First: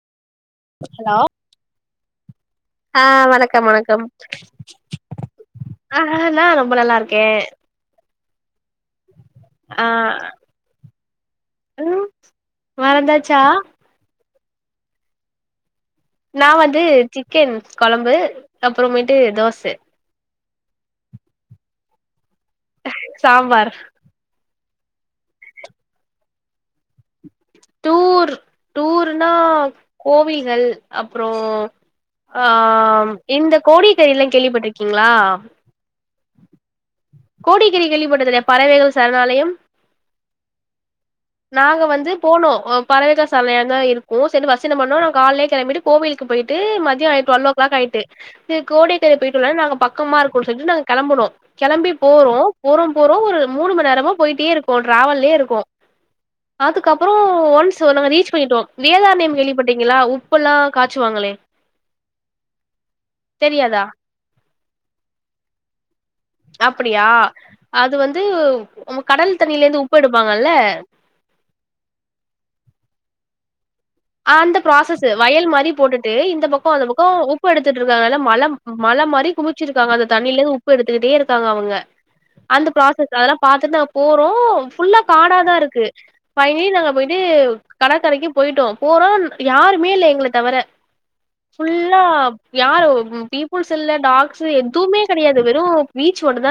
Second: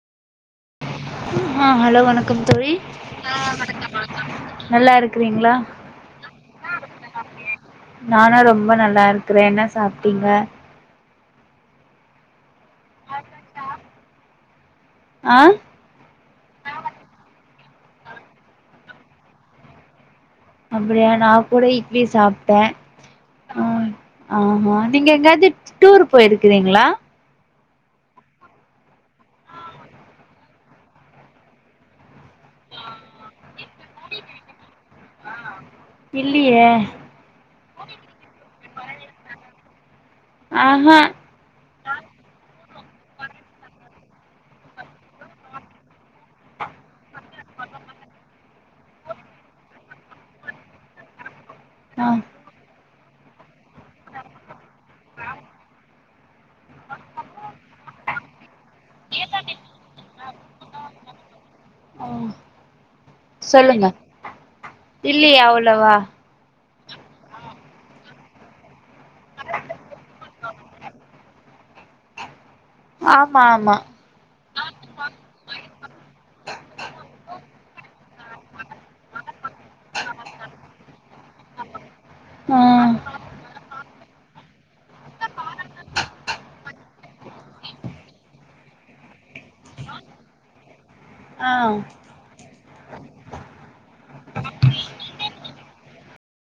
hello ஆ hello வணக்கம் தோழி ஆ வணக்கம் வணக்கம் நல்லா இருக்கிறீங்களா ஆஹ நா ரொம்ப நல்லாருக்கே நானு ரொம்ப நல்லாருக்குற என்ன ஆ சாப்ட்டீங்க ம் மறந்தாச்சா அ நா வந்து சிக்கன் கொழம்பு அப்புறமேட்டு தோச அப்படியா நா கூட இட்லி சாப்ட்ட சாம்பார் ம் ஆஹ நீங்க எங்யாது டூர் போய்ருக்குறீங்ளா டூர் டூர்னா கோவிகள் அப்றோ ஆ இந்த கோடியகரைல்லா கேள்வி பட்ருக்கீங்ளா இல்லியே கோடியக்கரை கேள்விப்பட்டதுல்லயா பறவேகள் சரணாலயம் அ ஹ நாங்க வந்து போனோ பறவைக சால்யாதா இருக்கு சேரின்ட்டு வர்ஸ்டு என்ன பண்ணோ நம் கால்லே கிளம்பிட்டு கோவில் கு போய்ட்டு மதியோ ஆயி ட்வல் ஓ க்ளாக் ஆயிட்டு தே கோடியக்கரை பேய்ட்டு வரலான் நாங்க பக்கமா இருக்கோன் சொல்ட்டு நாங்க கிளம்புனோ கிளம்பி ஆ போறோ போறோ போறோ ஒரு மூணுமநேரமா போயிட்டேருக்கோ ட்ராவல்லேருக்கோ கப்புறோ ஒன்ஸ் ஓ நாங்க ரீச் பண்ணிடோ வேதார்ண்யம் கேள்விப்பட்டீங்கிளா உப்புல்லா காச்சுவாங்களே ஒ தெரியாதா சொல்லுங்க இல்லயே அவுளவா அப்புடியா அது வந்து மு கடல் தண்ணியிலேந்து உப்பு எடுப்பாங்கல்ல ஆமா ஆமா ஆந்த ப்ராசஸ்ஸு வயல் மாரி போட்டுட்டு இந்த பக்கோ அந்த பக்கோ உப்பு எடுத்துட்டுருக்காங்கல்ல மலம் மல மாரி குமிச்சிருக்காங்க அத தண்ணிலே உப்பு எடுத்துக்கிட்டே இருக்காங்க அவுங்க ஆ அந்த ப்ராசஸ் அதுலா பாத்து நா போறோ ஃபுல்லா காடாதா இருக்கு பைனி நாங்க போய்ட்டு கடற்கரைக்கு போயிட்டோ போறோ யாருமே இல்ல எங்ள தவர ஆ ஃபுல்லா யாரு பீப்புள்ஸ் இல்ல டாக்ஸ் எதுமே கடையாது வெறு பீச் ஒன்னுதா